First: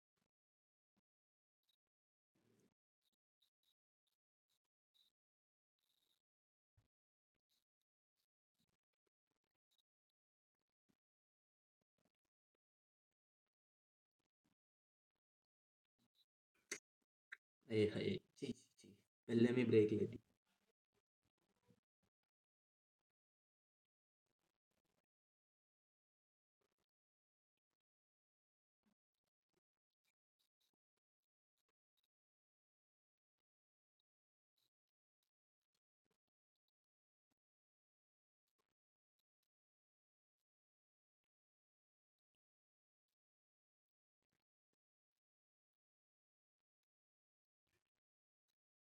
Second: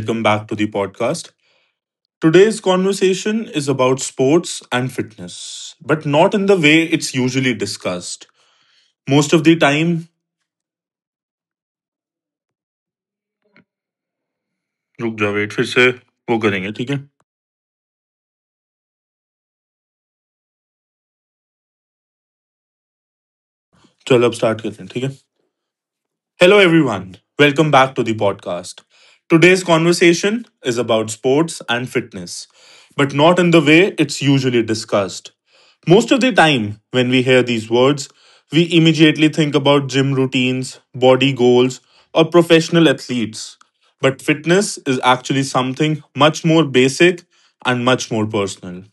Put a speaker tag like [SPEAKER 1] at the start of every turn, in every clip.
[SPEAKER 1] Welcome back to the podcast. Today's conversation is about sports and fitness, but not in the way it's usually discussed. Most of the time, रुक जा wait फिर से वो करेंगे ठीक है
[SPEAKER 2] Hey, hey. Gee, gee, gee. Well, let me break it.
[SPEAKER 1] चलो अब start करते हैं ठीक है. Hello, everyone. Welcome back to the podcast. Today's conversation is about sports and fitness, but not in the way it's usually discussed. Most of the time, when we hear these words, we immediately think about gym routines, body goals, or professional athletes. But fitness is actually something much more basic and much more personal.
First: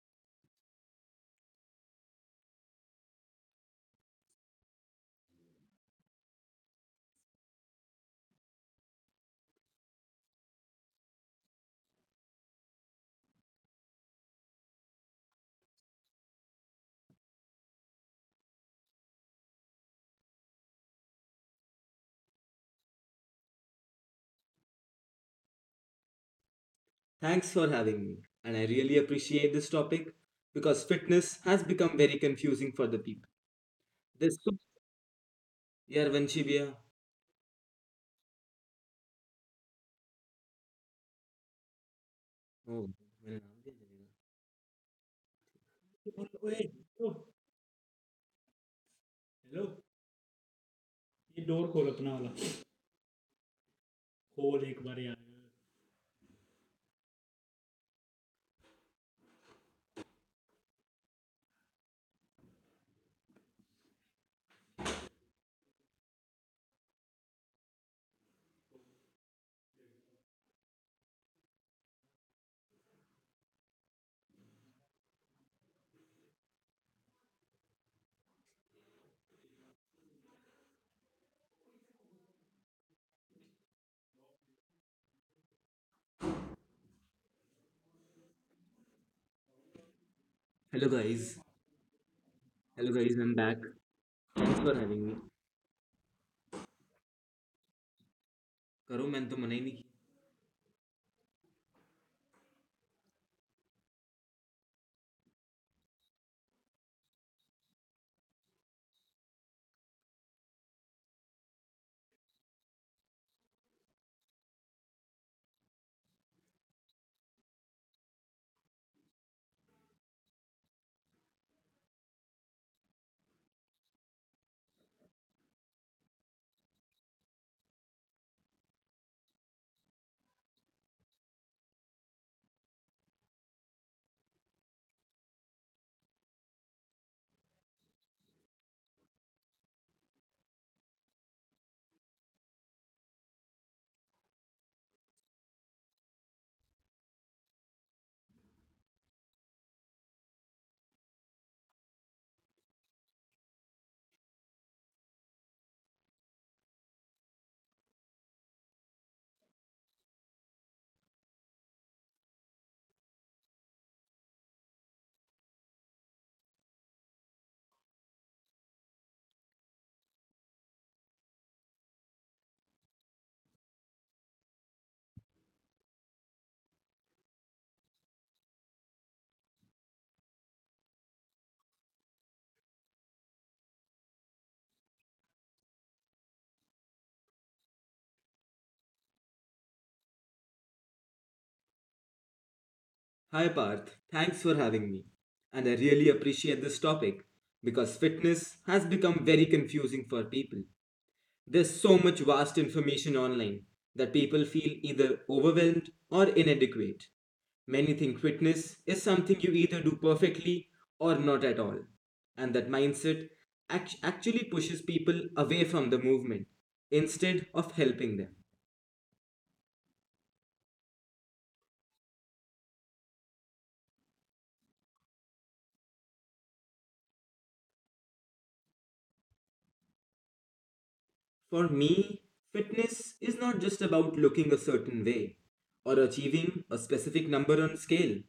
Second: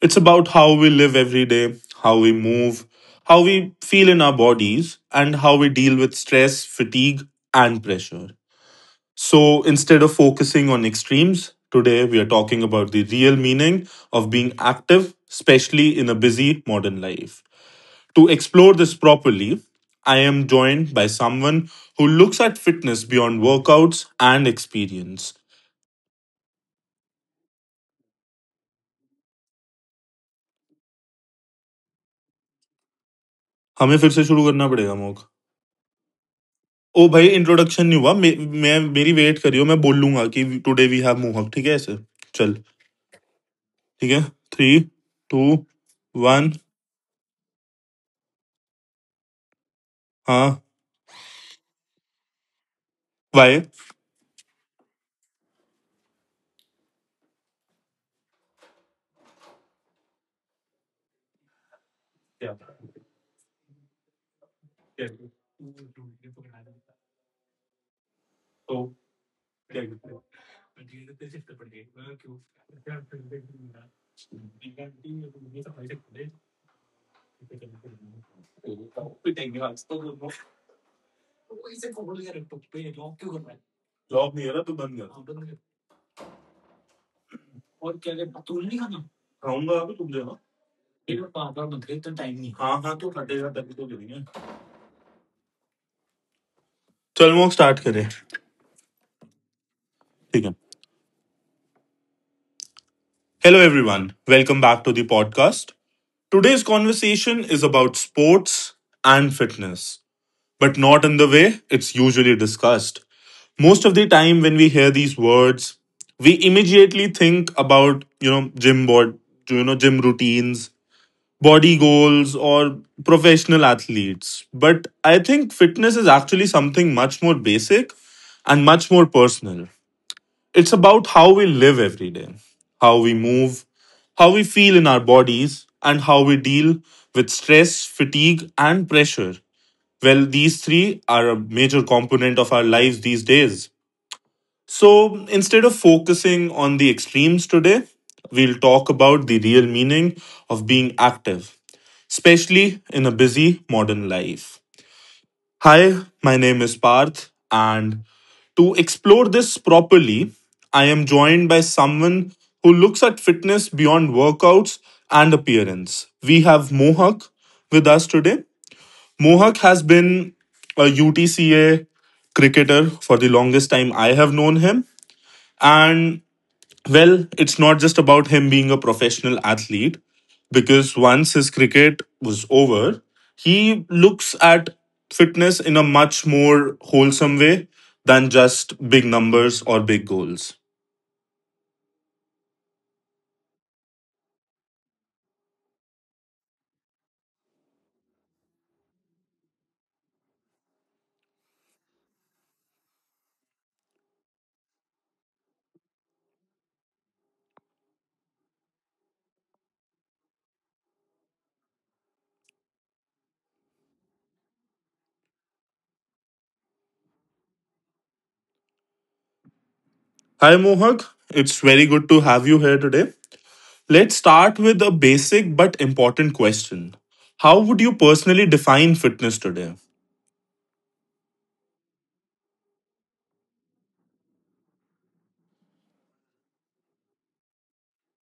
[SPEAKER 1] It's about how we live every day, how we move, how we feel in our bodies, and how we deal with stress, fatigue, and pressure. So instead of focusing on extremes, today we are talking about the real meaning of being active, especially in a busy modern life. To explore this properly, I am joined by someone who looks at fitness beyond workouts and experience.
[SPEAKER 2] Thanks for having me. And I really appreciate this topic because fitness has become very confusing for the people.
[SPEAKER 1] हमें फिर से
[SPEAKER 2] There's
[SPEAKER 1] शुरू
[SPEAKER 2] so
[SPEAKER 1] करना पड़ेगा mock.
[SPEAKER 2] Yeah, Vanshivya.
[SPEAKER 1] ओ भाई introduction नहीं हुआ मे, मैं मेरी वेट करियो मैं बोलूंगा कि टुडे वी हैव मोहक ठीक है ऐसे चल.
[SPEAKER 2] Oh, मेरा नाम क्या चलेगा?
[SPEAKER 1] ठीक है. थ्री, टू,
[SPEAKER 2] और
[SPEAKER 1] वन.
[SPEAKER 2] ओए हेलो हेलो
[SPEAKER 1] हाँ.
[SPEAKER 2] ये डोर खोल अपना वाला
[SPEAKER 1] वाई.
[SPEAKER 2] खोल एक बार यार
[SPEAKER 1] जॉब नहीं है ना तो बंद कर. खाऊंगा अभी तुम देना.
[SPEAKER 2] Hello guys.
[SPEAKER 1] हाँ
[SPEAKER 2] Hello
[SPEAKER 1] हाँ तो
[SPEAKER 2] guys, I'm
[SPEAKER 1] कटेगा
[SPEAKER 2] back.
[SPEAKER 1] तभी तो करेंगे.
[SPEAKER 2] Thanks for having me.
[SPEAKER 1] चल मोहक स्टार्ट करें.
[SPEAKER 2] करो मैंने तो मना ही नहीं किया।
[SPEAKER 1] ठीक है. Hello everyone welcome back to the podcast. Today's conversation is about sports and fitness. But not in the way it's usually discussed. Most of the time, when we hear these words, we immediately think about, gym routines, body goals, or professional athletes. But I think fitness is actually something much more basic and much more personal. It's about how we live every day, how we move, how we feel in our bodies, and how we deal with stress, fatigue, and pressure. Well, these three are a major component of our lives these days. So instead of focusing on the extremes today, we'll talk about the real meaning of being active, especially in a busy modern life. Hi, my name is Parth, and to explore this properly, I am joined by someone who looks at fitness beyond workouts and appearance. We have Mohak with us today. Mohak has been a UTCA cricketer for the longest time I have known him, and well, it's not just about him being a professional athlete, because once his cricket was over, he looks at fitness in a much more wholesome way than just big numbers or big goals.
[SPEAKER 2] Hi Parth. Thanks for having me. And I really appreciate this topic because fitness has become very confusing for people. There's so much vast information online that people feel either overwhelmed or inadequate. Many think fitness is something you either do perfectly or not at all. And that mindset actually pushes people away from the movement instead of helping them.
[SPEAKER 1] Hi, Mohak. It's very good to have you here today. Let's start with a basic but important question. How would you personally define fitness today?
[SPEAKER 2] For me, fitness is not just about looking a certain way or achieving a specific number on scale.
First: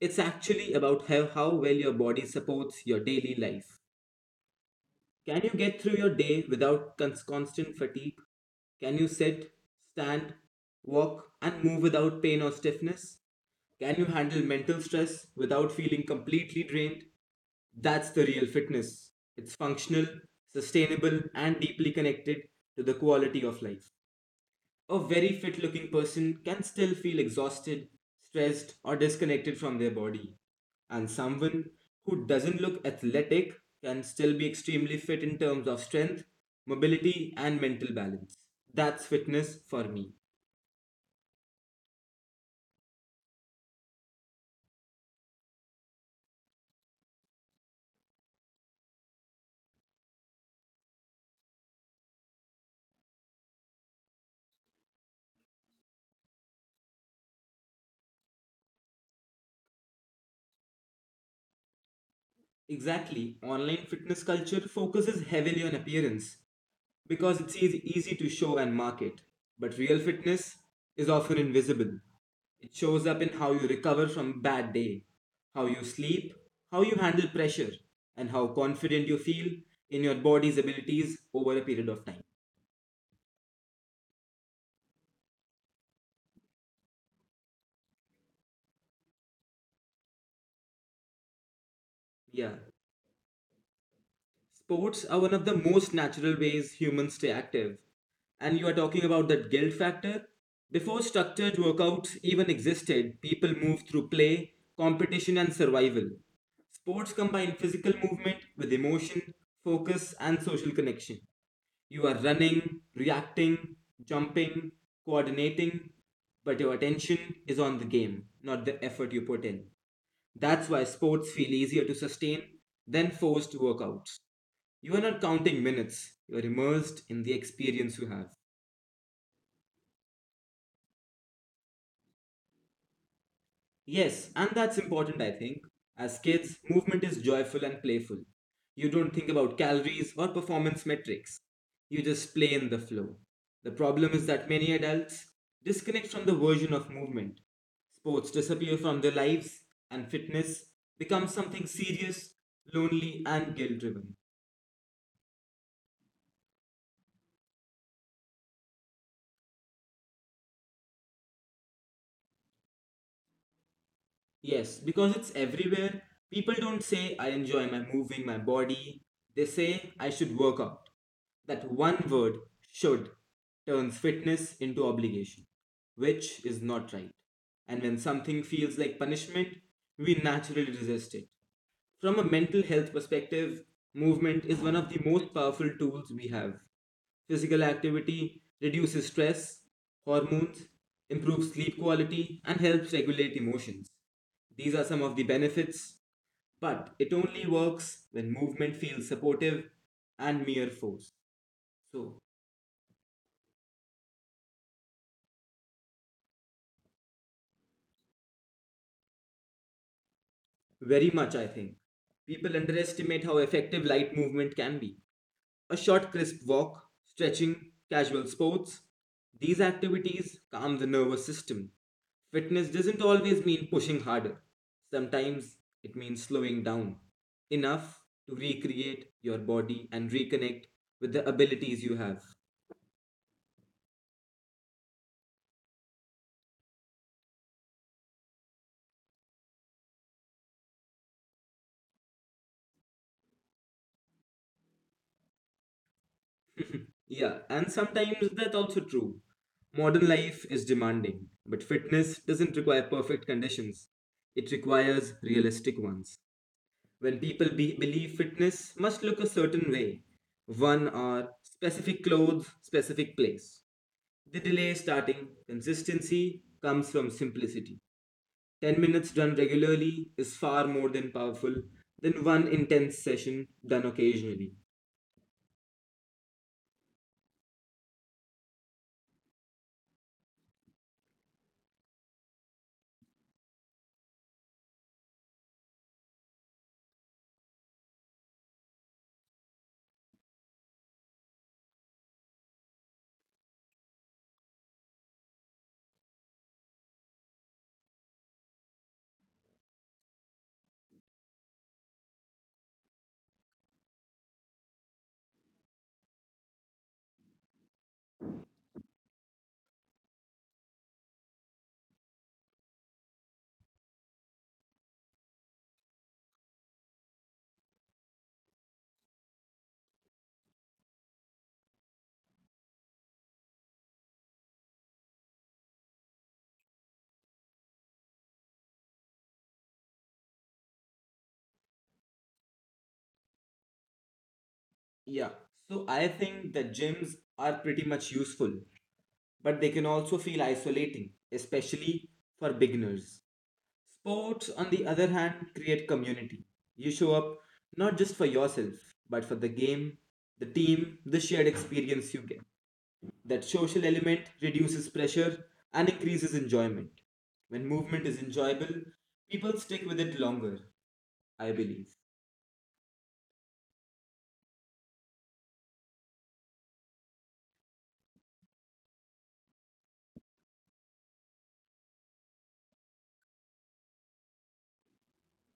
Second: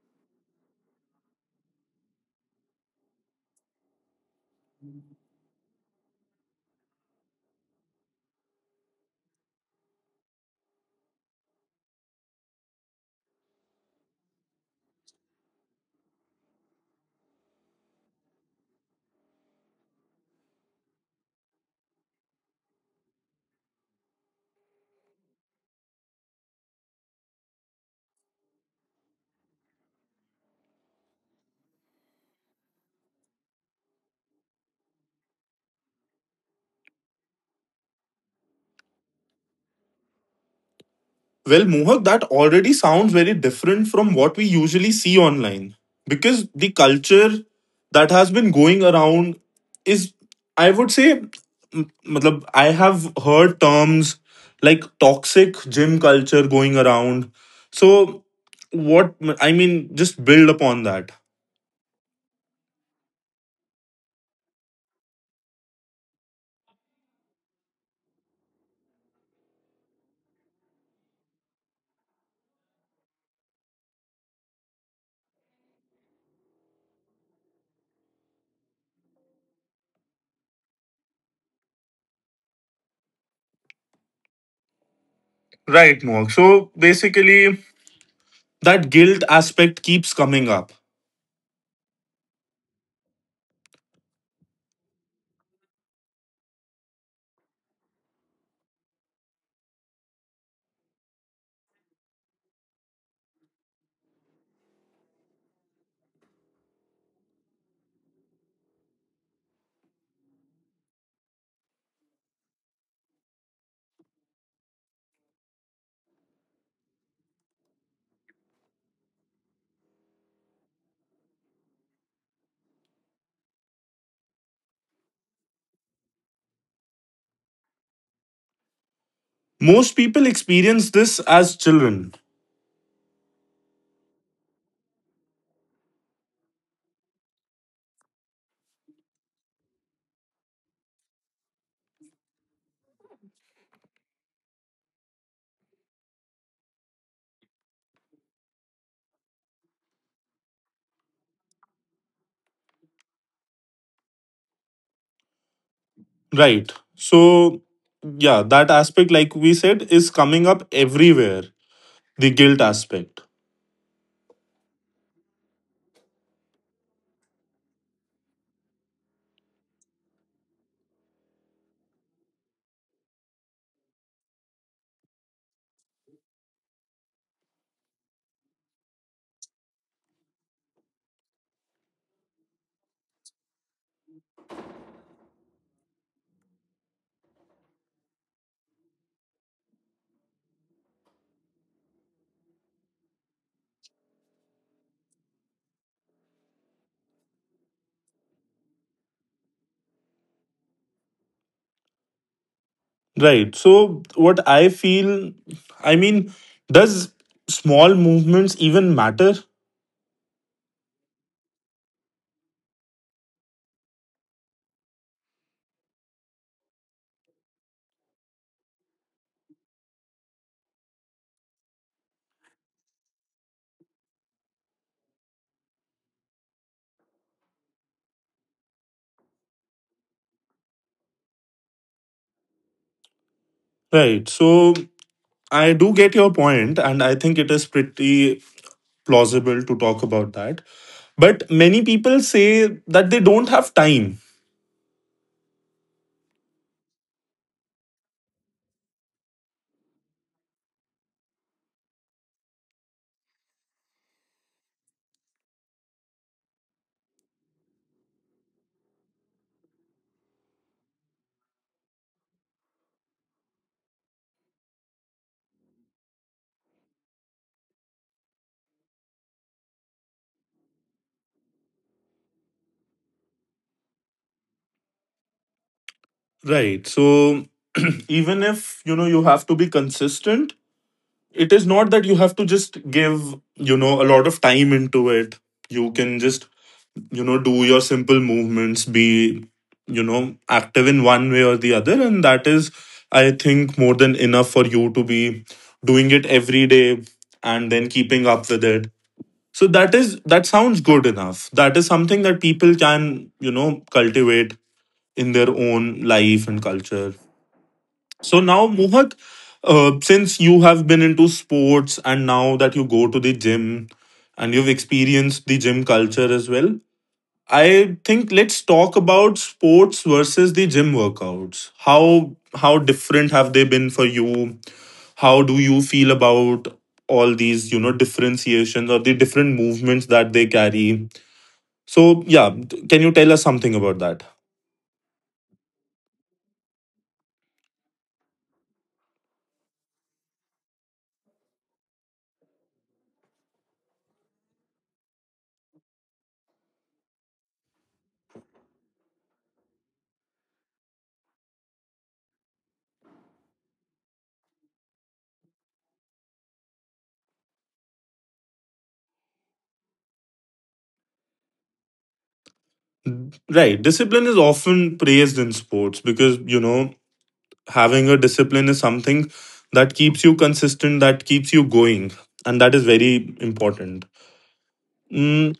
[SPEAKER 2] It's actually about how well your body supports your daily life. Can you get through your day without constant fatigue? Can you sit, stand, walk, and move without pain or stiffness? Can you handle mental stress without feeling completely drained? That's the real fitness. It's functional, sustainable, and deeply connected to the quality of life. A very fit looking person can still feel exhausted, stressed, or disconnected from their body. And someone who doesn't look athletic can still be extremely fit in terms of strength, mobility, and mental balance. That's fitness for me.
[SPEAKER 1] Well, Mohak, that already sounds very different from what we usually see online because the culture that has been going around is, I would say, matlab, I have heard terms like toxic gym culture going around. So, what I mean, just build upon that.
[SPEAKER 2] Exactly. Online fitness culture focuses heavily on appearance because it's easy to show and market. But real fitness is often invisible. It shows up in how you recover from a bad day, how you sleep, how you handle pressure, and how confident you feel in your body's abilities over a period of time.
[SPEAKER 1] Right, Mohak. So, basically, that guilt aspect keeps coming up.
[SPEAKER 2] Yeah. Sports are one of the most natural ways humans stay active. And you are talking about that guilt factor? Before structured workouts even existed, people moved through play, competition, and survival. Sports combine physical movement with emotion, focus, and social connection. You are running, reacting, jumping, coordinating, but your attention is on the game, not the effort you put in. That's why sports feel easier to sustain than forced workouts. You are not counting minutes, you are immersed in the experience you have.
[SPEAKER 1] Most people experience this as children.
[SPEAKER 2] Yes, and that's important, I think. As kids, movement is joyful and playful. You don't think about calories or performance metrics. You just play in the flow. The problem is that many adults disconnect from the version of movement. Sports disappear from their lives, and fitness becomes something serious, lonely, and guilt driven.
[SPEAKER 1] Right. So, yeah, that aspect, like we said, is coming up everywhere, the guilt aspect.
[SPEAKER 2] Yes, because it's everywhere. People don't say, I enjoy my moving my body. They say, I should work out. That one word, should, turns fitness into obligation, which is not right. And when something feels like punishment, we naturally resist it. From a mental health perspective, movement is one of the most powerful tools we have. Physical activity reduces stress, hormones, improves sleep quality, and helps regulate emotions. These are some of the benefits, but it only works when movement feels supportive and mere force. So,
[SPEAKER 1] Right. So, what I feel, I mean, does small movements even matter?
[SPEAKER 2] very much, I think. People underestimate how effective light movement can be. A short, crisp walk, stretching, casual sports, these activities calm the nervous system. Fitness doesn't always mean pushing harder, sometimes it means slowing down enough to recreate your body and reconnect with the abilities you have.
[SPEAKER 1] Right. So, I do get your point, and I think it is pretty plausible to talk about that. But many people say that they don't have time.
[SPEAKER 2] Yeah, and sometimes that's also true. Modern life is demanding, but fitness doesn't require perfect conditions. It requires realistic ones. When people believe fitness must look a certain way, one are specific clothes, specific place. The delay starting consistency comes from simplicity. 10 minutes done regularly is far more than powerful than one intense session done occasionally.
[SPEAKER 1] Right. So, even if you have to be consistent, it is not that you have to just give, a lot of time into it. You can just, do your simple movements, be, active in one way or the other, and that is, I think, more than enough for you to be doing it every day and then keeping up with it. So that sounds good enough. That is something that people can, cultivate in their own life and culture. So now, Mohak, since you have been into sports and now that you go to the gym and you've experienced the gym culture as well, I think let's talk about sports versus the gym workouts. How different have they been for you? How do you feel about all these, you know, differentiations or the different movements that they carry? So, yeah, can you tell us something about that?
[SPEAKER 2] Yeah. So I think the gyms are pretty much useful, but they can also feel isolating, especially for beginners. Sports, on the other hand, create community. You show up not just for yourself, but for the game, the team, the shared experience you get. That social element reduces pressure and increases enjoyment. When movement is enjoyable, people stick with it longer, I believe.
[SPEAKER 1] Right. Discipline is often praised in sports because, you know, having a discipline is something that keeps you consistent, that keeps you going, and that is very important. Mm,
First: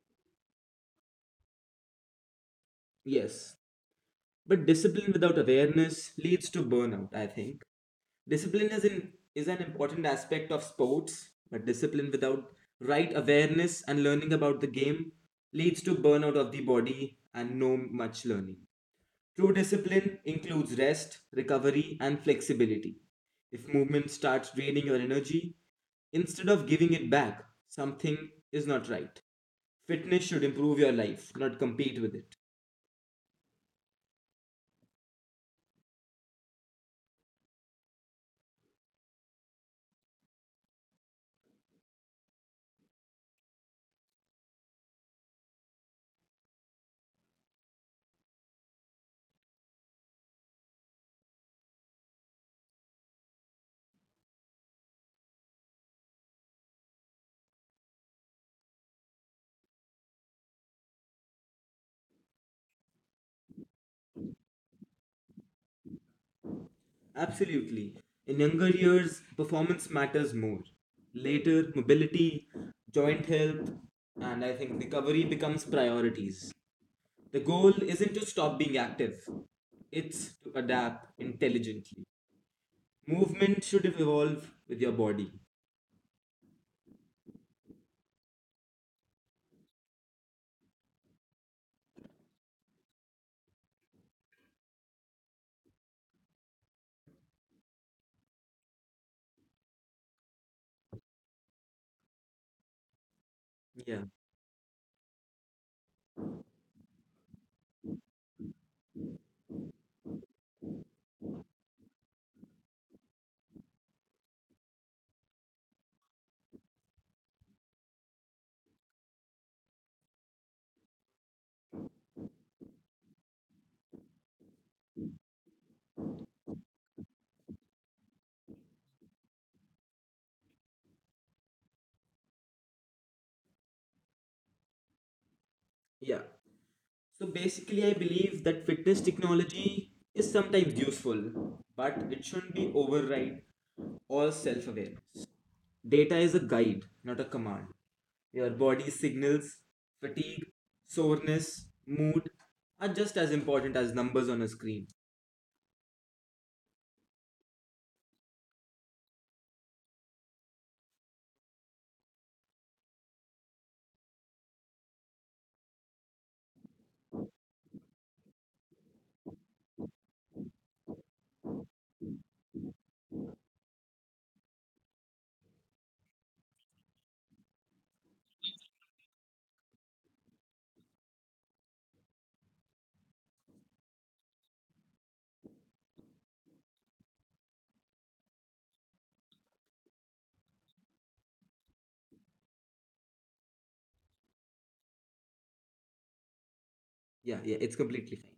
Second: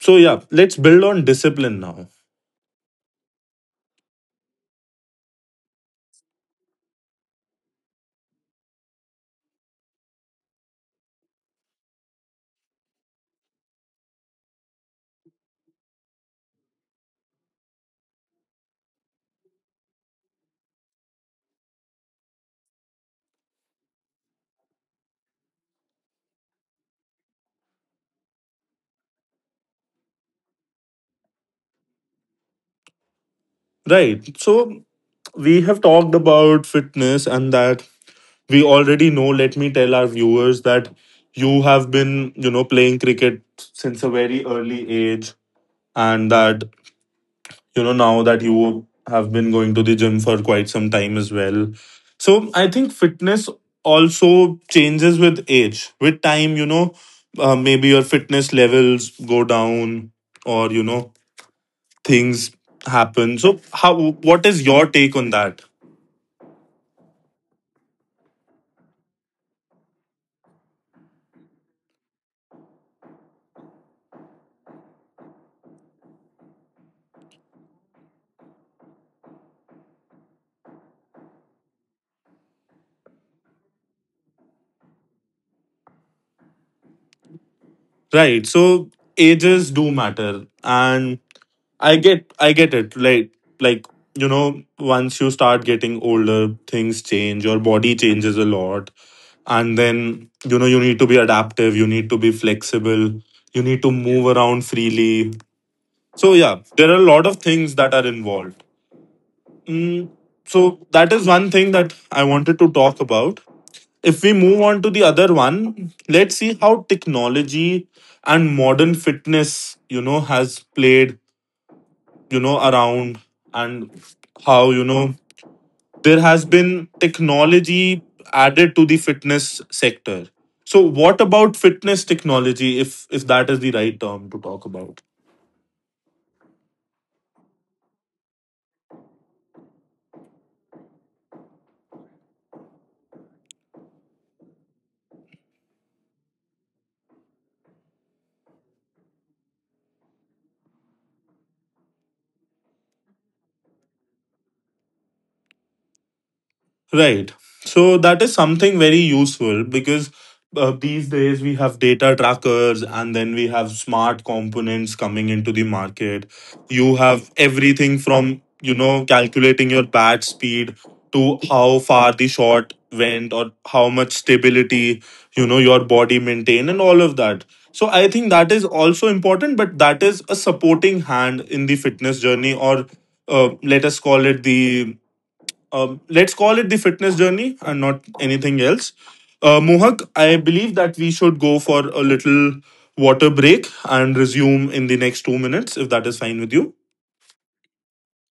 [SPEAKER 1] so, yeah, let's build on discipline now.
[SPEAKER 2] Yes, but discipline without awareness leads to burnout, I think. Discipline is, in, is an important aspect of sports, but discipline without right awareness and learning about the game leads to burnout of the body and no much learning. True discipline includes rest, recovery, and flexibility. If movement starts draining your energy, instead of giving it back, something is not right. Fitness should improve your life, not compete with it.
[SPEAKER 1] Right. So, we have talked about fitness and that we already know. Let me tell our viewers that you have been, you know, playing cricket since a very early age, and that, you know, now that you have been going to the gym for quite some time as well. So I think fitness also changes with age, with time, you know. Maybe your fitness levels go down, or, you know, things happen. So how, what is your take on that?
[SPEAKER 2] Absolutely. In younger years, performance matters more. Later, mobility, joint health, and I think recovery becomes priorities. The goal isn't to stop being active, it's to adapt intelligently. Movement should evolve with your body.
[SPEAKER 1] Right. So ages do matter, and I get it. Like you know, once you start getting older, things change. Your body changes a lot, and then you know you need to be adaptive. You need to be flexible. You need to, yeah,
[SPEAKER 2] Yeah.
[SPEAKER 1] move around freely. So yeah, there are a lot of things that are involved. Mm, so that is one thing that I wanted to talk about. If we move on to the other one, let's see how technology and modern fitness, you know, has played, you know, around, and how, you know, there has been technology added to the fitness sector. So what about fitness technology, if that is the right term to talk about?
[SPEAKER 2] Yeah. So basically, I believe that fitness technology is sometimes useful, but it shouldn't be override all self awareness. Data is a guide, not a command. Your body signals, fatigue, soreness, mood are just as important as numbers on a screen.
[SPEAKER 1] Right. So that is something very useful because, these days we have data trackers, and then we have smart components coming into the market. You have everything from, you know, calculating your bat speed to how far the shot went, or how much stability, you know, your body maintain, and all of that. So I think that is also important, but that is a supporting hand in the fitness journey, or, uh, let us call it the let's call it the fitness journey and not anything else. Mohak, I believe that we should go for a little water break and resume in the next 2 minutes, if that is fine with you.
[SPEAKER 2] Yeah, yeah, it's completely fine.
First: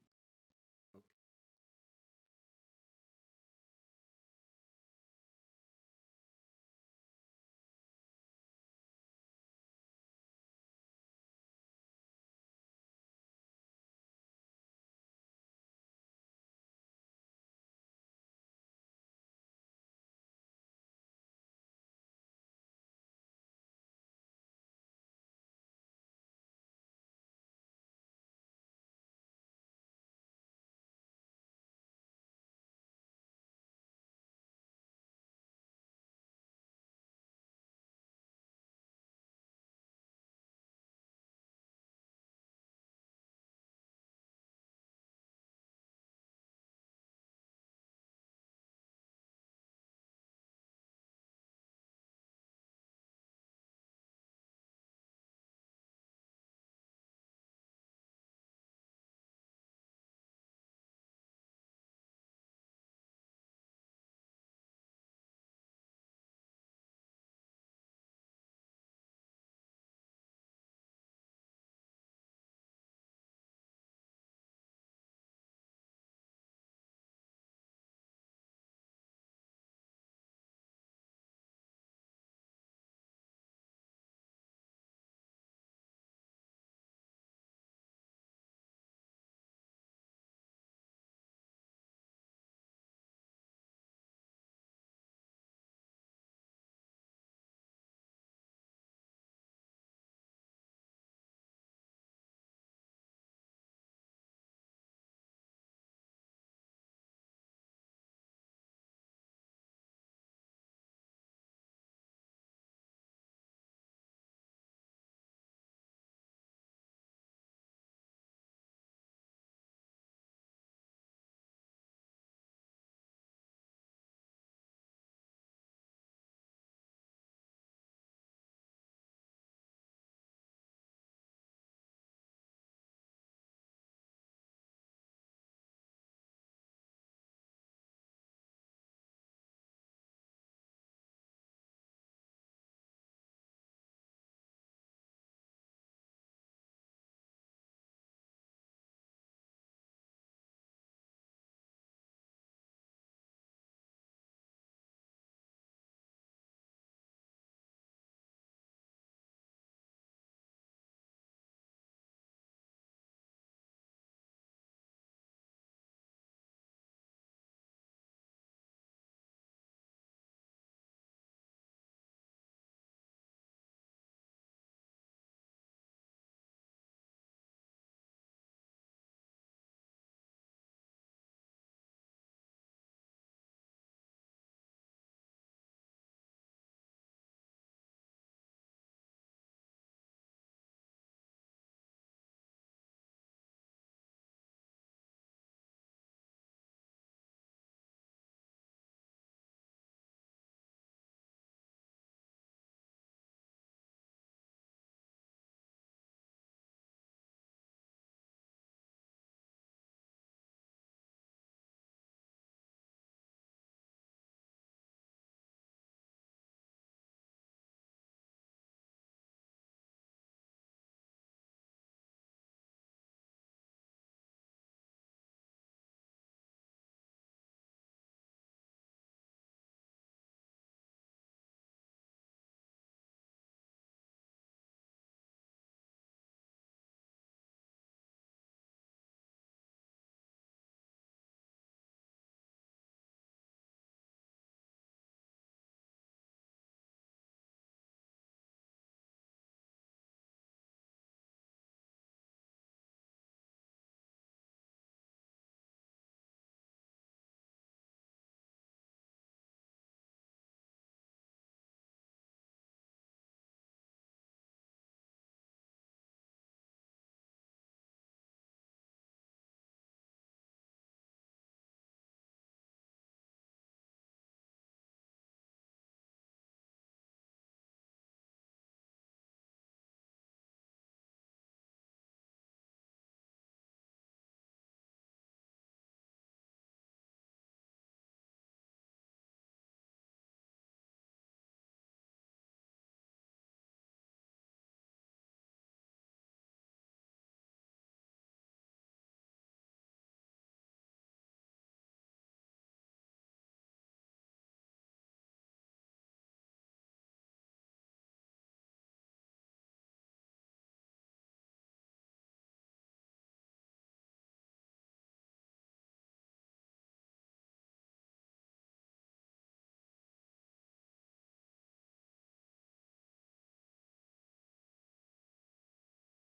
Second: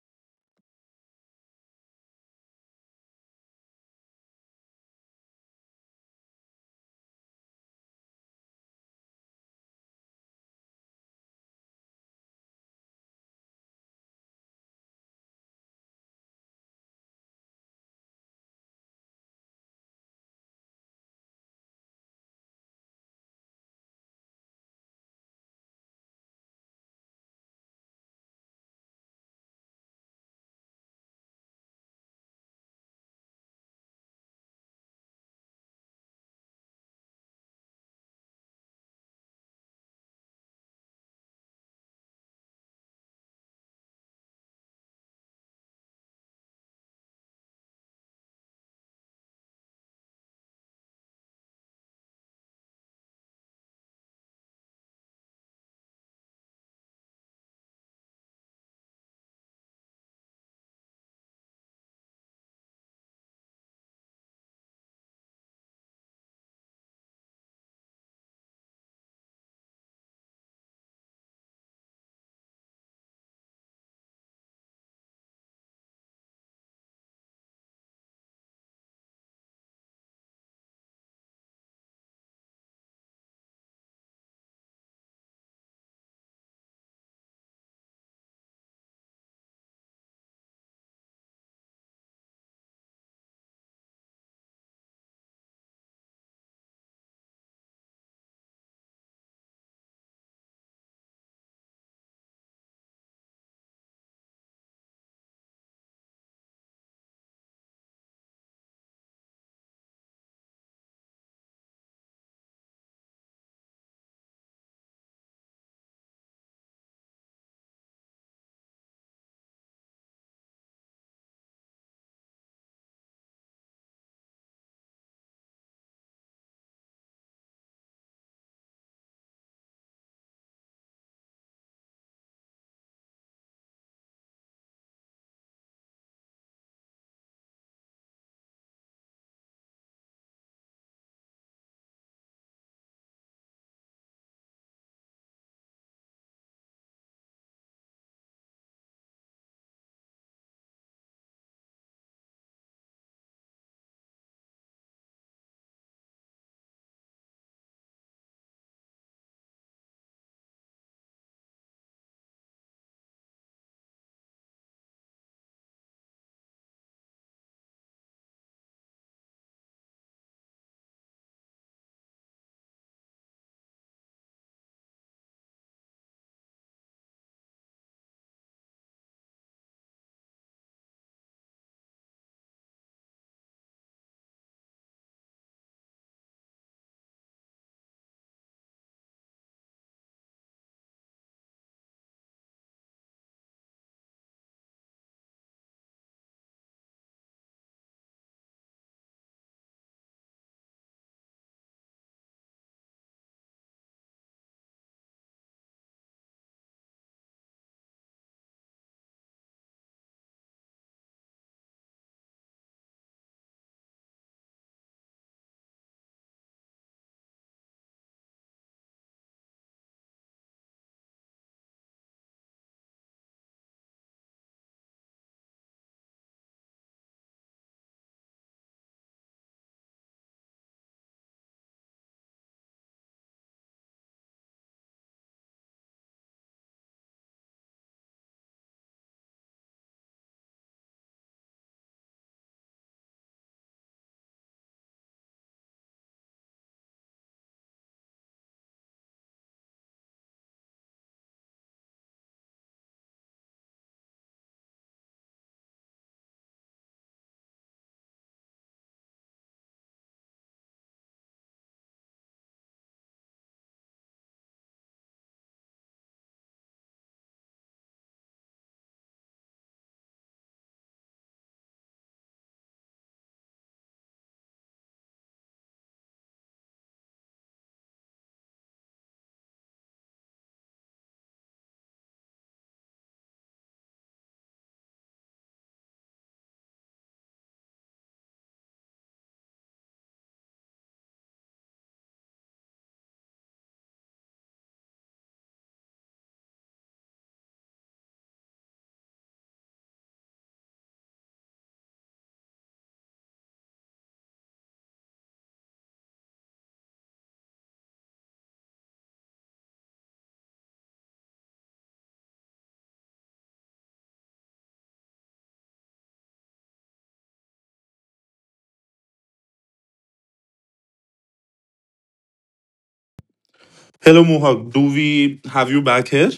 [SPEAKER 1] Hello, Mohak. Do we have you back here?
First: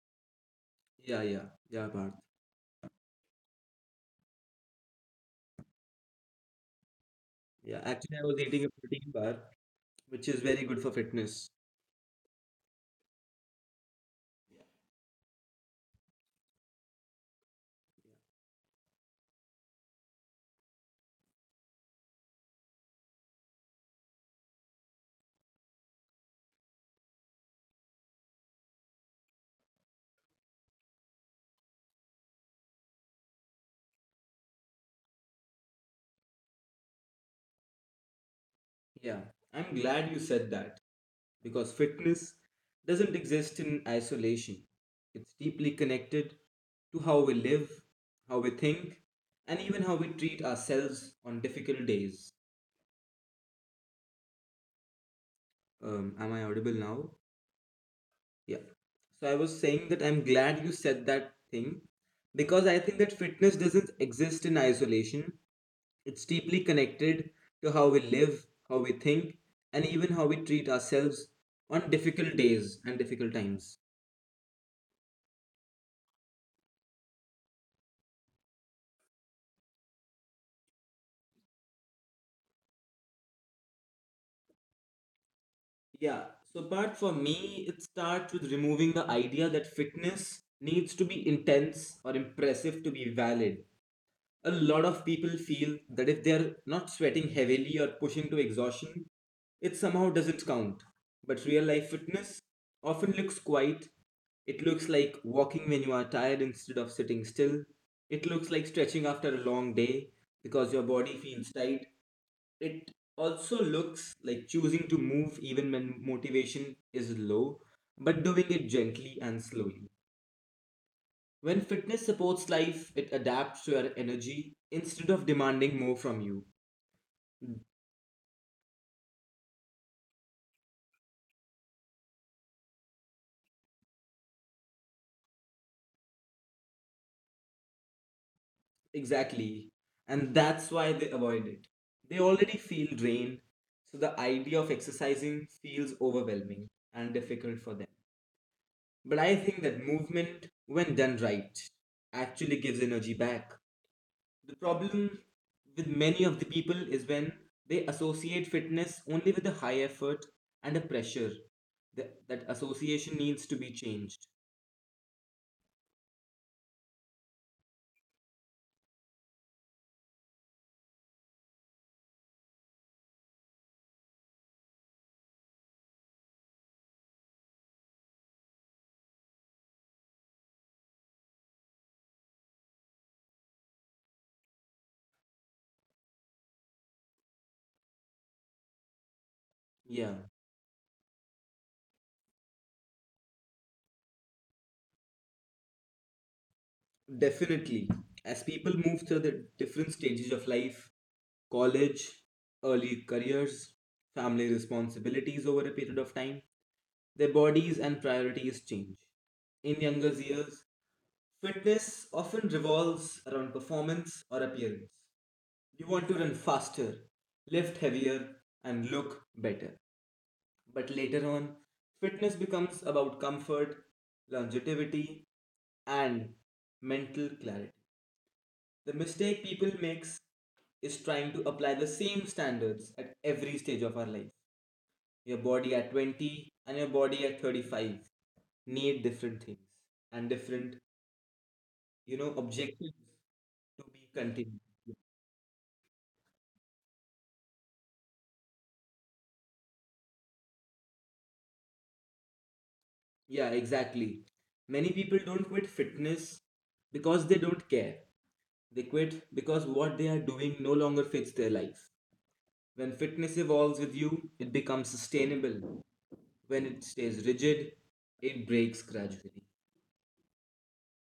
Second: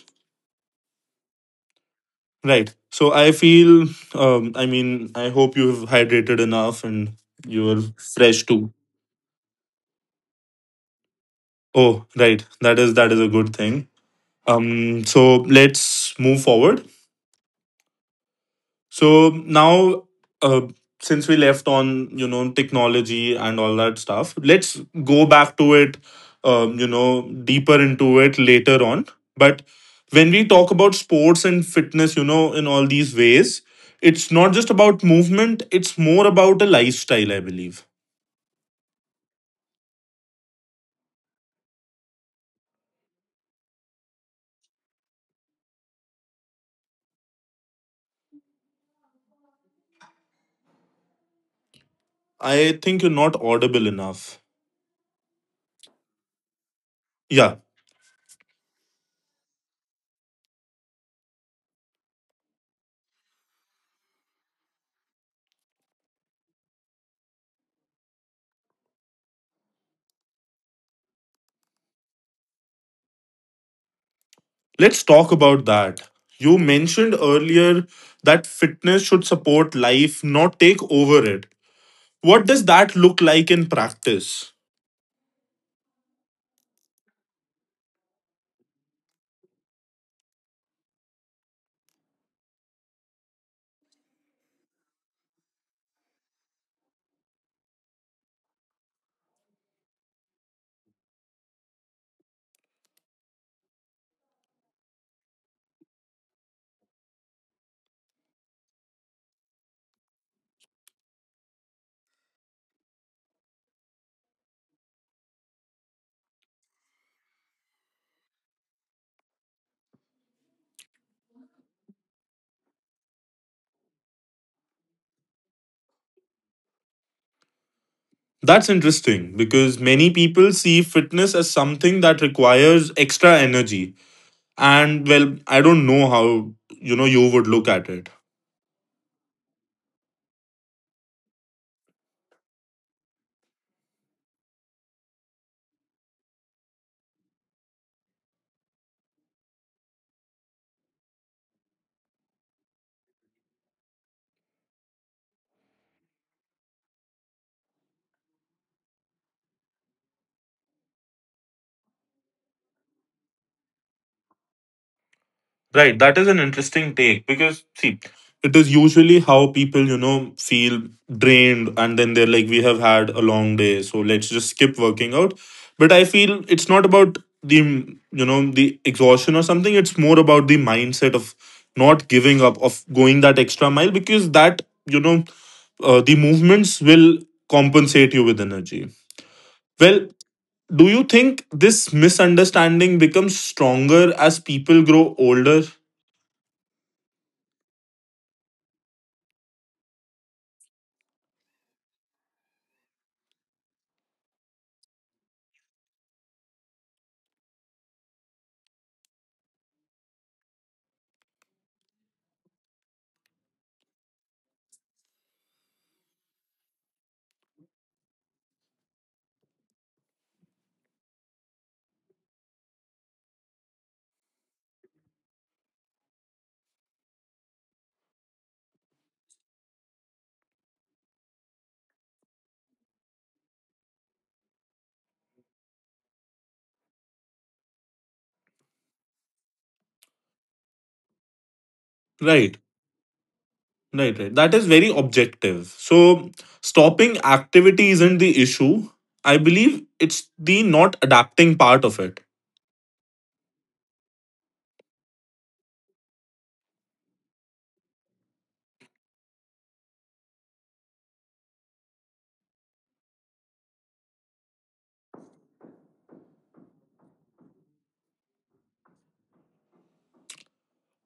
[SPEAKER 2] Okay. Yeah, yeah, yeah, Bart.
[SPEAKER 1] Right. So I feel, I mean, I hope you've hydrated enough and you're
[SPEAKER 2] Yeah, actually, I was
[SPEAKER 1] fresh
[SPEAKER 2] eating a
[SPEAKER 1] too.
[SPEAKER 2] protein bar, which is very good for fitness.
[SPEAKER 1] Oh, right. That is, that is a good thing. So let's move forward. So now, uh, since we left on, you know, technology and all that stuff, let's go back to it. You know, deeper into it later on. But when we talk about sports and fitness, you know, in all these ways, it's not just about movement. It's more about a lifestyle, I believe.
[SPEAKER 2] Yeah, I'm glad you said that because fitness doesn't exist in isolation. It's deeply connected to how we live, how we think, and even how we treat ourselves on difficult days.
[SPEAKER 1] I think you're not audible enough.
[SPEAKER 2] Am I audible now?
[SPEAKER 1] Yeah,
[SPEAKER 2] Yeah. So I was saying that I'm glad you said that thing because I think that fitness doesn't exist in isolation. It's deeply connected to how we live, how we think, and even how we treat ourselves on difficult days and difficult times.
[SPEAKER 1] let's talk about that. You mentioned earlier that fitness should support life, not take over it. What does that look like in practice?
[SPEAKER 2] Yeah, so but for me, it starts with removing the idea that fitness needs to be intense or impressive to be valid. A lot of people feel that if they're not sweating heavily or pushing to exhaustion, it somehow doesn't count. But real life fitness often looks quiet. It looks like walking when you are tired instead of sitting still. It looks like stretching after a long day because your body feels tight. It also looks like choosing to move even when motivation is low, but doing it gently and slowly. When fitness supports life, it adapts to your energy instead of demanding more from you.
[SPEAKER 1] That's interesting because many people see fitness as something that requires extra energy. And well, I don't know how, you know, you would look at it.
[SPEAKER 2] Exactly. And that's why they avoid it. They already feel drained, so the idea of exercising feels overwhelming and difficult for them. But I think that movement, when done right, actually gives energy back. The problem with many of the people is when they associate fitness only with a high effort and a pressure. That association needs to be changed.
[SPEAKER 1] Right, that is an interesting take because see, it is usually how people, you know, feel drained, and then they're like, we have had a long day, so let's just skip working out. But I feel it's not about the, you know, the exhaustion or something. It's more about the mindset of not giving up, of going that extra mile, because that, you know, the movements will compensate you with energy. Well,
[SPEAKER 2] Yeah,
[SPEAKER 1] do you think this misunderstanding becomes stronger as people grow older?
[SPEAKER 2] definitely. As people move through the different stages of life, college, early careers, family responsibilities over a period of time, their bodies and priorities change. In younger years, fitness often revolves around performance or appearance. You want to run faster, lift heavier, and look better. But later on, fitness becomes about comfort, longevity, and mental clarity. The mistake people makes is trying to apply the same standards at every stage of our life. Your body at 20 and your body at 35 need different things and different, you know,
[SPEAKER 1] Right.
[SPEAKER 2] objectives to be
[SPEAKER 1] Right, right. That
[SPEAKER 2] continued.
[SPEAKER 1] is very objective. So, stopping activity isn't the issue. I believe it's the not adapting part of it.
[SPEAKER 2] Yeah, exactly. Many people don't quit fitness because they don't care. They quit because what they are doing no longer fits their life. When fitness evolves with you, it becomes sustainable. When it stays rigid, it breaks gradually.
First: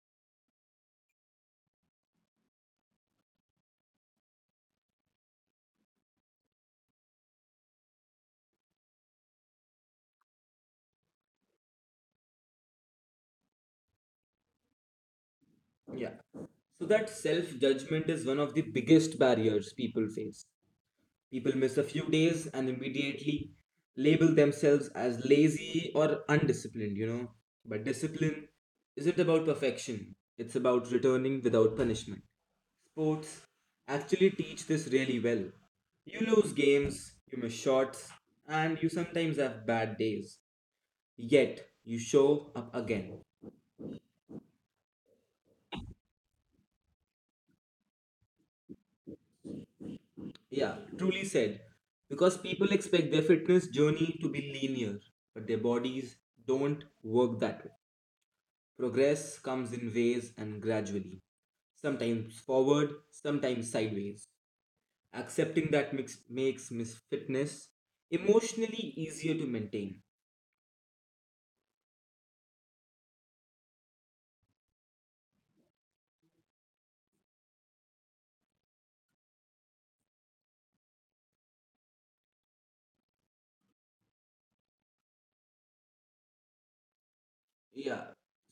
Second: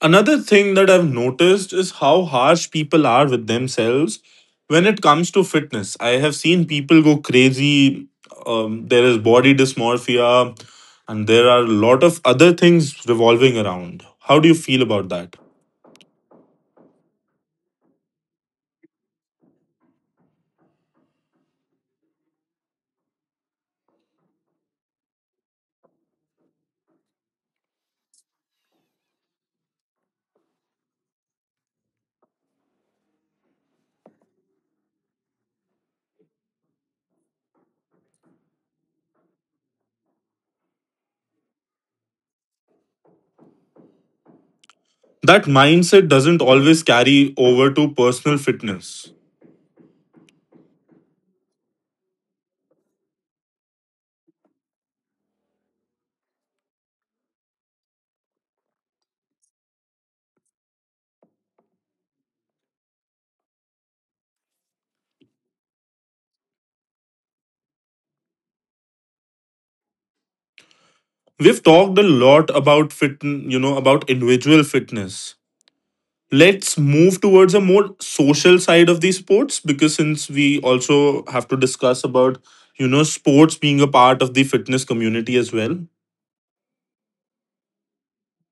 [SPEAKER 1] Another thing that I've noticed is how harsh people are with themselves when it comes to fitness. I have seen people go crazy. There is body dysmorphia, and there are a lot of other things revolving around. How do you feel about that?
[SPEAKER 2] Yeah. So that self judgment is one of the biggest barriers people face. People miss a few days and immediately label themselves as lazy or undisciplined, you know. But discipline isn't about perfection, it's about returning without punishment. Sports actually teach this really well. You lose games, you miss shots, and you sometimes have bad days. Yet, you show up again.
[SPEAKER 1] That mindset doesn't always carry over to personal fitness.
[SPEAKER 2] Yeah, truly said. Because people expect their fitness journey to be linear, but their bodies don't work that way. Progress comes in waves and gradually, sometimes forward, sometimes sideways. Accepting that mix makes miss fitness emotionally easier to maintain.
[SPEAKER 1] We've talked a lot about about individual fitness. Let's move towards a more social side of these sports, because since we also have to discuss about, you know, sports being a part of the fitness community as well.
[SPEAKER 2] Yeah.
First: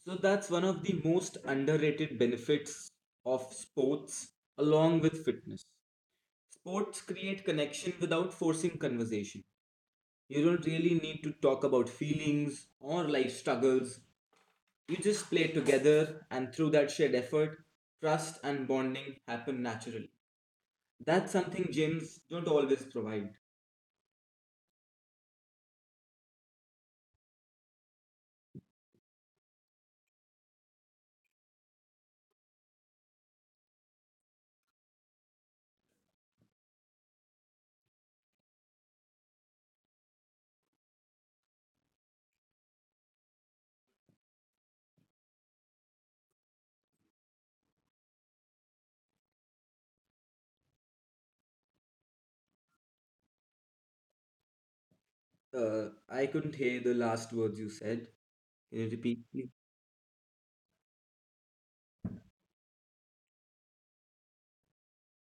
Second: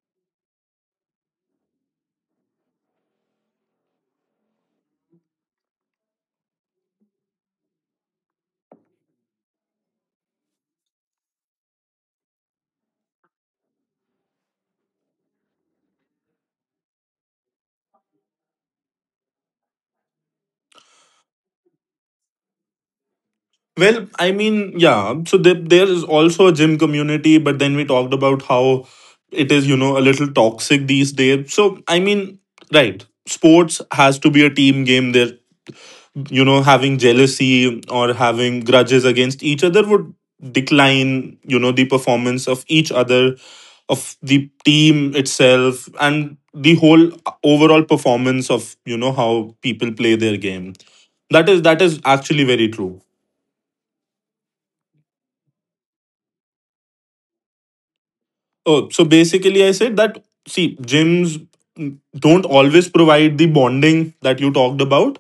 [SPEAKER 2] So that's one of the most underrated benefits of sports along with fitness. Sports create connection without forcing conversation. You don't really need to talk about feelings or life struggles. You just play together, and through that shared effort, trust and bonding happen naturally. That's something gyms don't always provide.
[SPEAKER 1] Well, I mean, yeah, so there is also a gym community, but then we talked about how it is, you know, a little toxic these days. So, I mean, right, sports has to be a team game. There having jealousy or having grudges against each other would decline the performance of each other, of the team itself, and the whole overall performance of how people play their game. That is actually very true.
[SPEAKER 2] I couldn't hear the last words you said. Can you
[SPEAKER 1] Oh, so
[SPEAKER 2] repeat, please?
[SPEAKER 1] basically I said that, see, gyms don't always provide the bonding that you talked about.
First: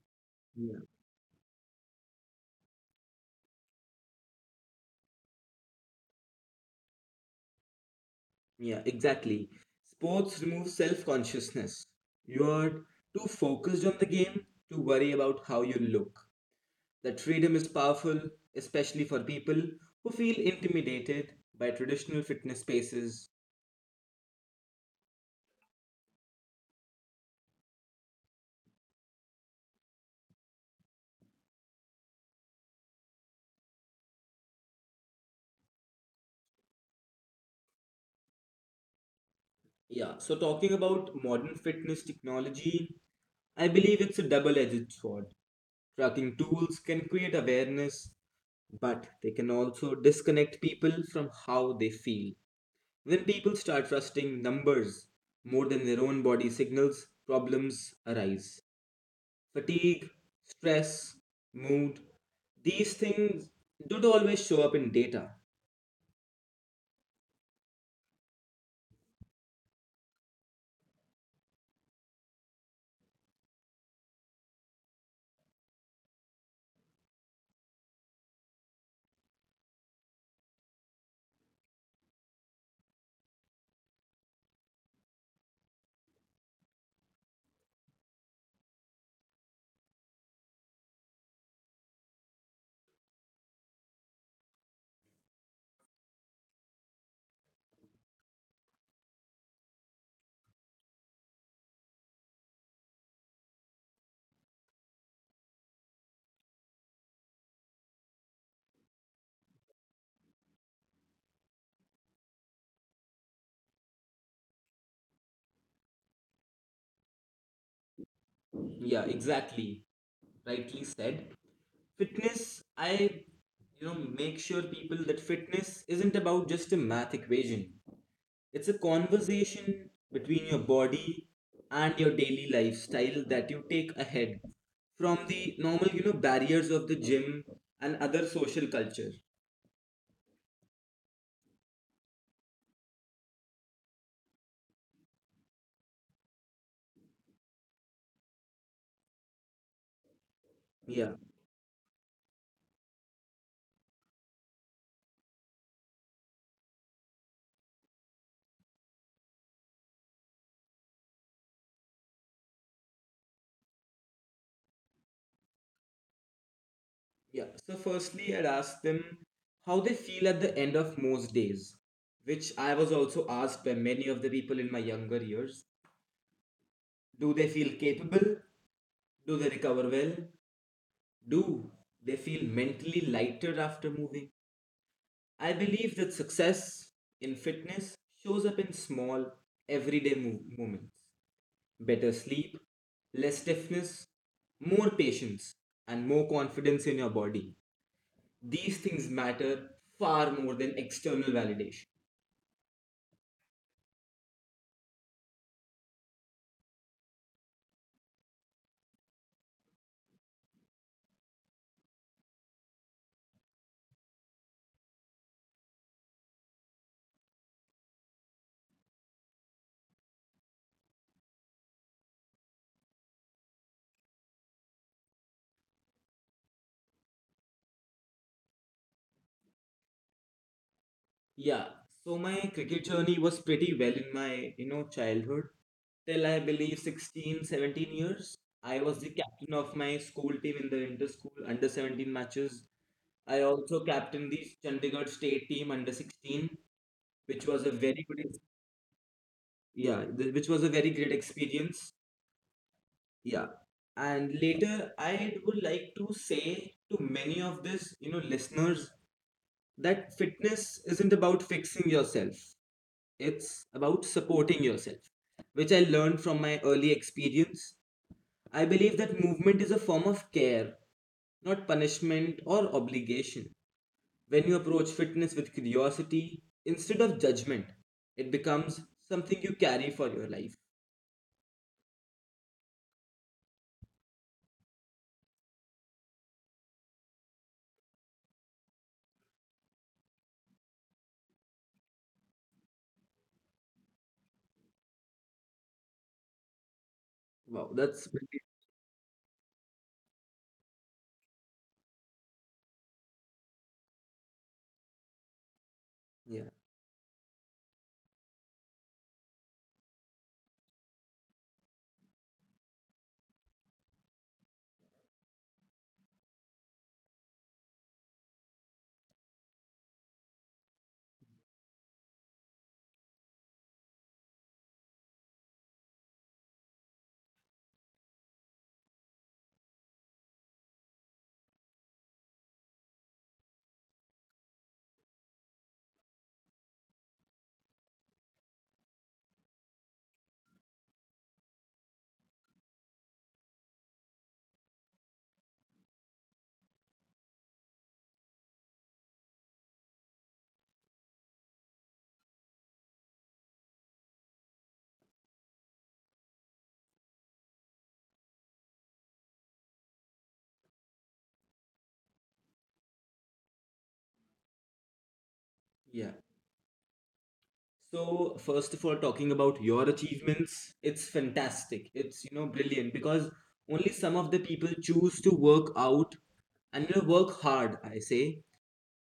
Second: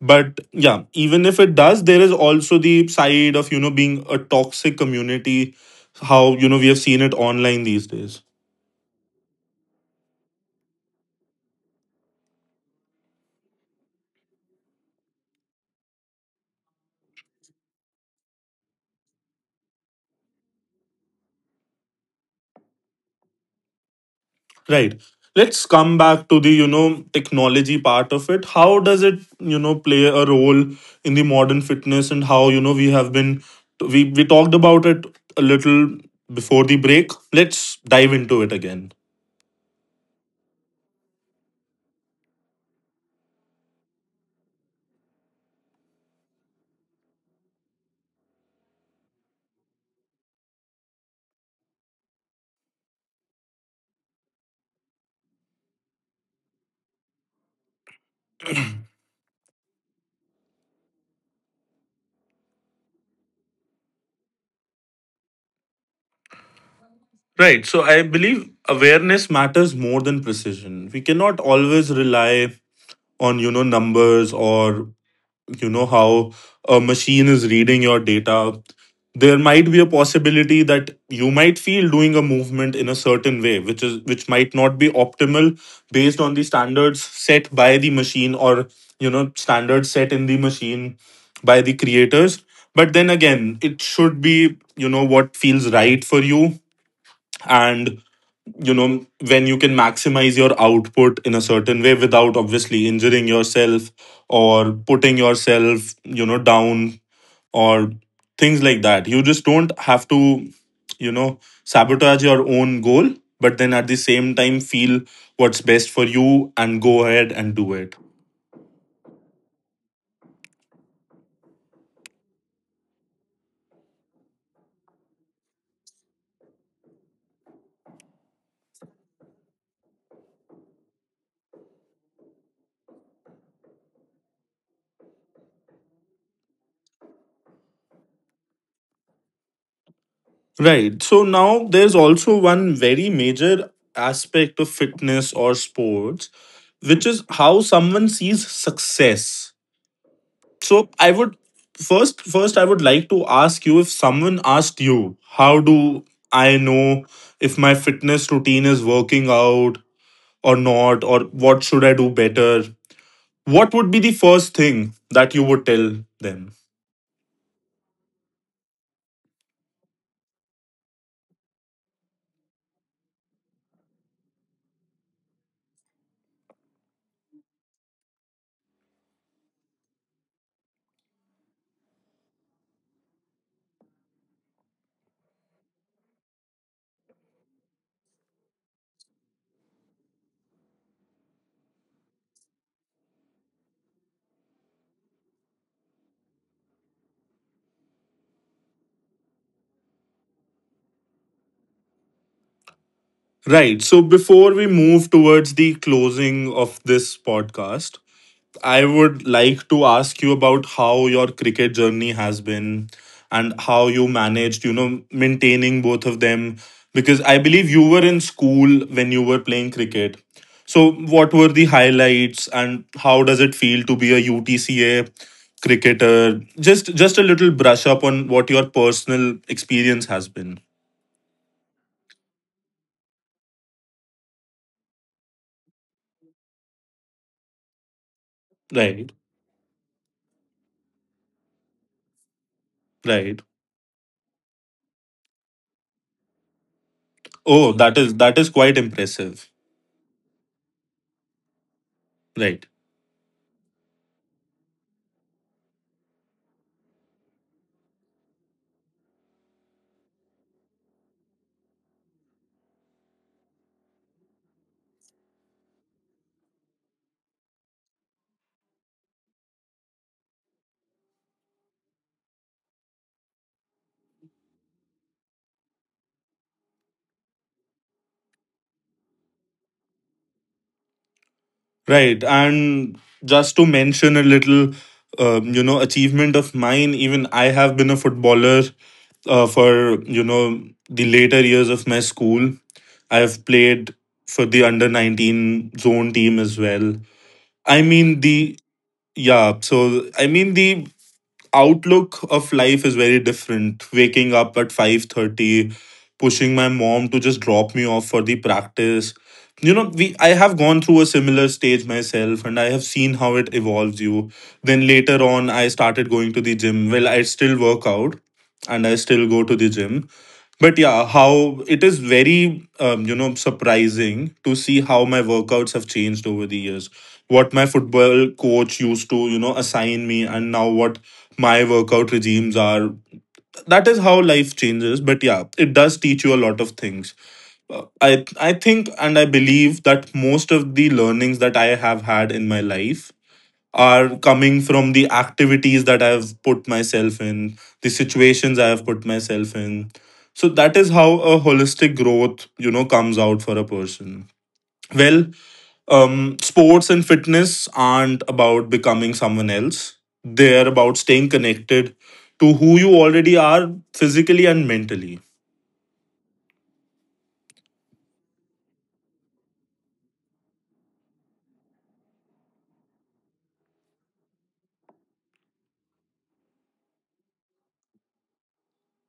[SPEAKER 1] But
[SPEAKER 2] Yeah.
[SPEAKER 1] yeah, even if it does, there is also the side of being a toxic community, how we have seen it online these days.
[SPEAKER 2] Yeah, exactly. Sports remove self consciousness. You're too focused on the game to worry about how you look. That freedom is powerful, especially for people who feel intimidated by traditional fitness spaces.
[SPEAKER 1] Right, let's come back to the technology part of it. How does it play a role in the modern fitness, and how, we have been, we talked about it a little before the break. Let's dive into it again.
[SPEAKER 2] Yeah, so talking about modern fitness technology, I believe it's a double edged sword. Tracking tools can create awareness, but they can also disconnect people from how they feel. When people start trusting numbers more than their own body signals, problems arise. Fatigue, stress, mood, these things don't always show up in data.
[SPEAKER 1] Right. So I believe awareness matters more than precision. We cannot always rely on numbers, or how a machine is reading your data. There might be a possibility that you might feel doing a movement in a certain way which might not be optimal based on the standards set by the machine, or standards set in the machine by the creators. But then again, it should be what feels right for you. And when you can maximize your output in a certain way without obviously injuring yourself, or putting yourself down, or things like that, you just don't have to sabotage your own goal. But then at the same time, feel what's best for you and go ahead and do it.
[SPEAKER 2] Yeah, exactly. Rightly said. Fitness, I make sure people that fitness isn't about just a math equation. It's a conversation between your body and your daily lifestyle that you take ahead from the normal barriers of the gym and other social culture.
[SPEAKER 1] Right, so now there's also one very major aspect of fitness or sports, which is how someone sees success. So I
[SPEAKER 2] Yeah.
[SPEAKER 1] would first first I would like to ask you, if someone asked you, how do I know if my fitness routine is working out or not, or what should I do better, what would be the first thing that you would tell them?
[SPEAKER 2] Yeah. So firstly, I'd ask them how they feel at the end of most days, which I was also asked by many of the people in my younger years. Do they feel capable? Do they recover well? Do they feel mentally lighter after moving? I believe that success in fitness shows up in small, everyday moments: better sleep, less stiffness, more patience, and more confidence in your body. These things matter far more than external validation.
[SPEAKER 1] Right, so before we move towards the closing of this podcast, I would like to ask you about how your cricket journey has been, and how you managed, maintaining both of them. Because I believe you were in school when you were playing cricket. So, what were the highlights and how does it feel to be a UTCA cricketer? Just a little brush up on what your personal experience has been.
[SPEAKER 2] Yeah. So my cricket journey was pretty well in my childhood. Till I believe 16-17 years. I was
[SPEAKER 1] Right,
[SPEAKER 2] the captain of my school team in the inter-school under 17 matches.
[SPEAKER 1] right.
[SPEAKER 2] I also captained the Chandigarh state team under 16, which was
[SPEAKER 1] Oh,
[SPEAKER 2] a
[SPEAKER 1] that
[SPEAKER 2] very
[SPEAKER 1] is
[SPEAKER 2] good,
[SPEAKER 1] that is quite impressive.
[SPEAKER 2] yeah, which was a very great experience.
[SPEAKER 1] Right.
[SPEAKER 2] Yeah. And later, I would like to say to many of this listeners that fitness isn't about fixing yourself, it's about supporting yourself, which I learned from my early experience. I believe that movement is a form of care, not punishment or obligation. When you approach fitness with curiosity instead of judgment, it becomes something you carry for your life.
[SPEAKER 1] Right. And just to mention a little, achievement of mine, even I have been a footballer for the later years of my school. I have played for the under 19 zone team as well.
[SPEAKER 2] Wow,
[SPEAKER 1] I
[SPEAKER 2] That's
[SPEAKER 1] mean, the, yeah, so I mean, the outlook of life is very different. Waking up at 5:30,
[SPEAKER 2] yeah,
[SPEAKER 1] pushing my mom to just drop me off for the practice. You know, we I have gone through a similar stage myself, and I have seen how it evolves you. Then later on, I started going to the gym. Well, I still work out and I still go to the gym, but yeah, how it is very, surprising to see how my workouts have changed over the years. What my football coach used to, assign me, and now what my workout regimes are. That is how life changes. But yeah, it does teach you a lot of things. I think and I believe that most of the learnings that I have had in my life are coming from the activities that I've put myself in, the situations I have put myself in. So that is how a holistic growth, comes out for a person. Well, sports and fitness aren't about becoming someone else. They're about staying connected to who you already are, physically and mentally.
[SPEAKER 2] yeah. So, first of all, talking about your achievements, it's fantastic. It's brilliant because only some of the people choose to work out and work hard, I say,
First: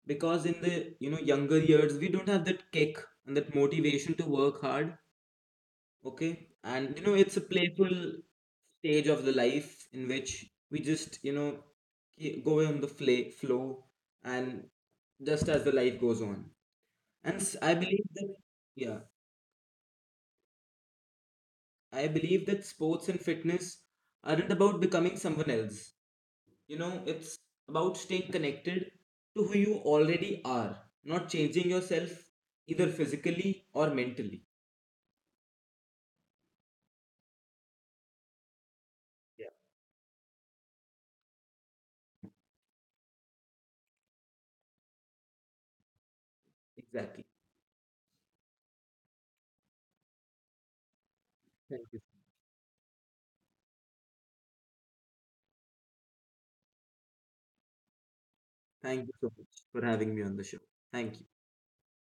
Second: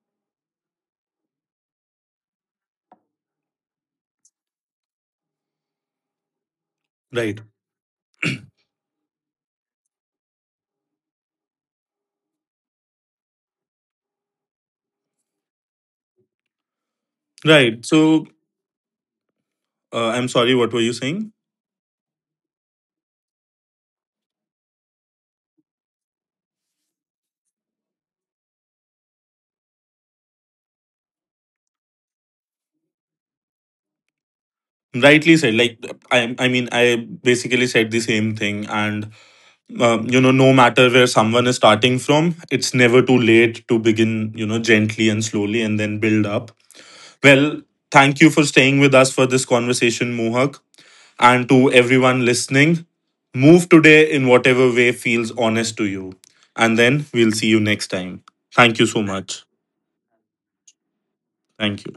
[SPEAKER 2] because in the younger years, we don't have that kick and that motivation to work hard. Okay. And it's
[SPEAKER 1] Right.
[SPEAKER 2] a playful stage of the life in which we just go on the flow and just as the life goes on. And I
[SPEAKER 1] Right.
[SPEAKER 2] believe
[SPEAKER 1] So
[SPEAKER 2] that, yeah.
[SPEAKER 1] I'm sorry, what were you saying?
[SPEAKER 2] I believe that sports and fitness aren't about becoming someone else. It's about staying connected to who you already are, not changing yourself either physically or mentally.
[SPEAKER 1] Rightly said. Like, I mean, I basically said the same thing, and
[SPEAKER 2] Yeah.
[SPEAKER 1] no matter where someone is starting from, it's never too late to begin, gently and slowly, and then build up.
[SPEAKER 2] Exactly.
[SPEAKER 1] Well, thank you for staying with us for this conversation, Mohak, and to
[SPEAKER 2] Thank you.
[SPEAKER 1] everyone listening, move today in whatever way feels honest to you, and then we'll see you next time. Thank you so
[SPEAKER 2] Thank you so
[SPEAKER 1] much.
[SPEAKER 2] much for having me on the show. Thank you.
[SPEAKER 1] Thank you.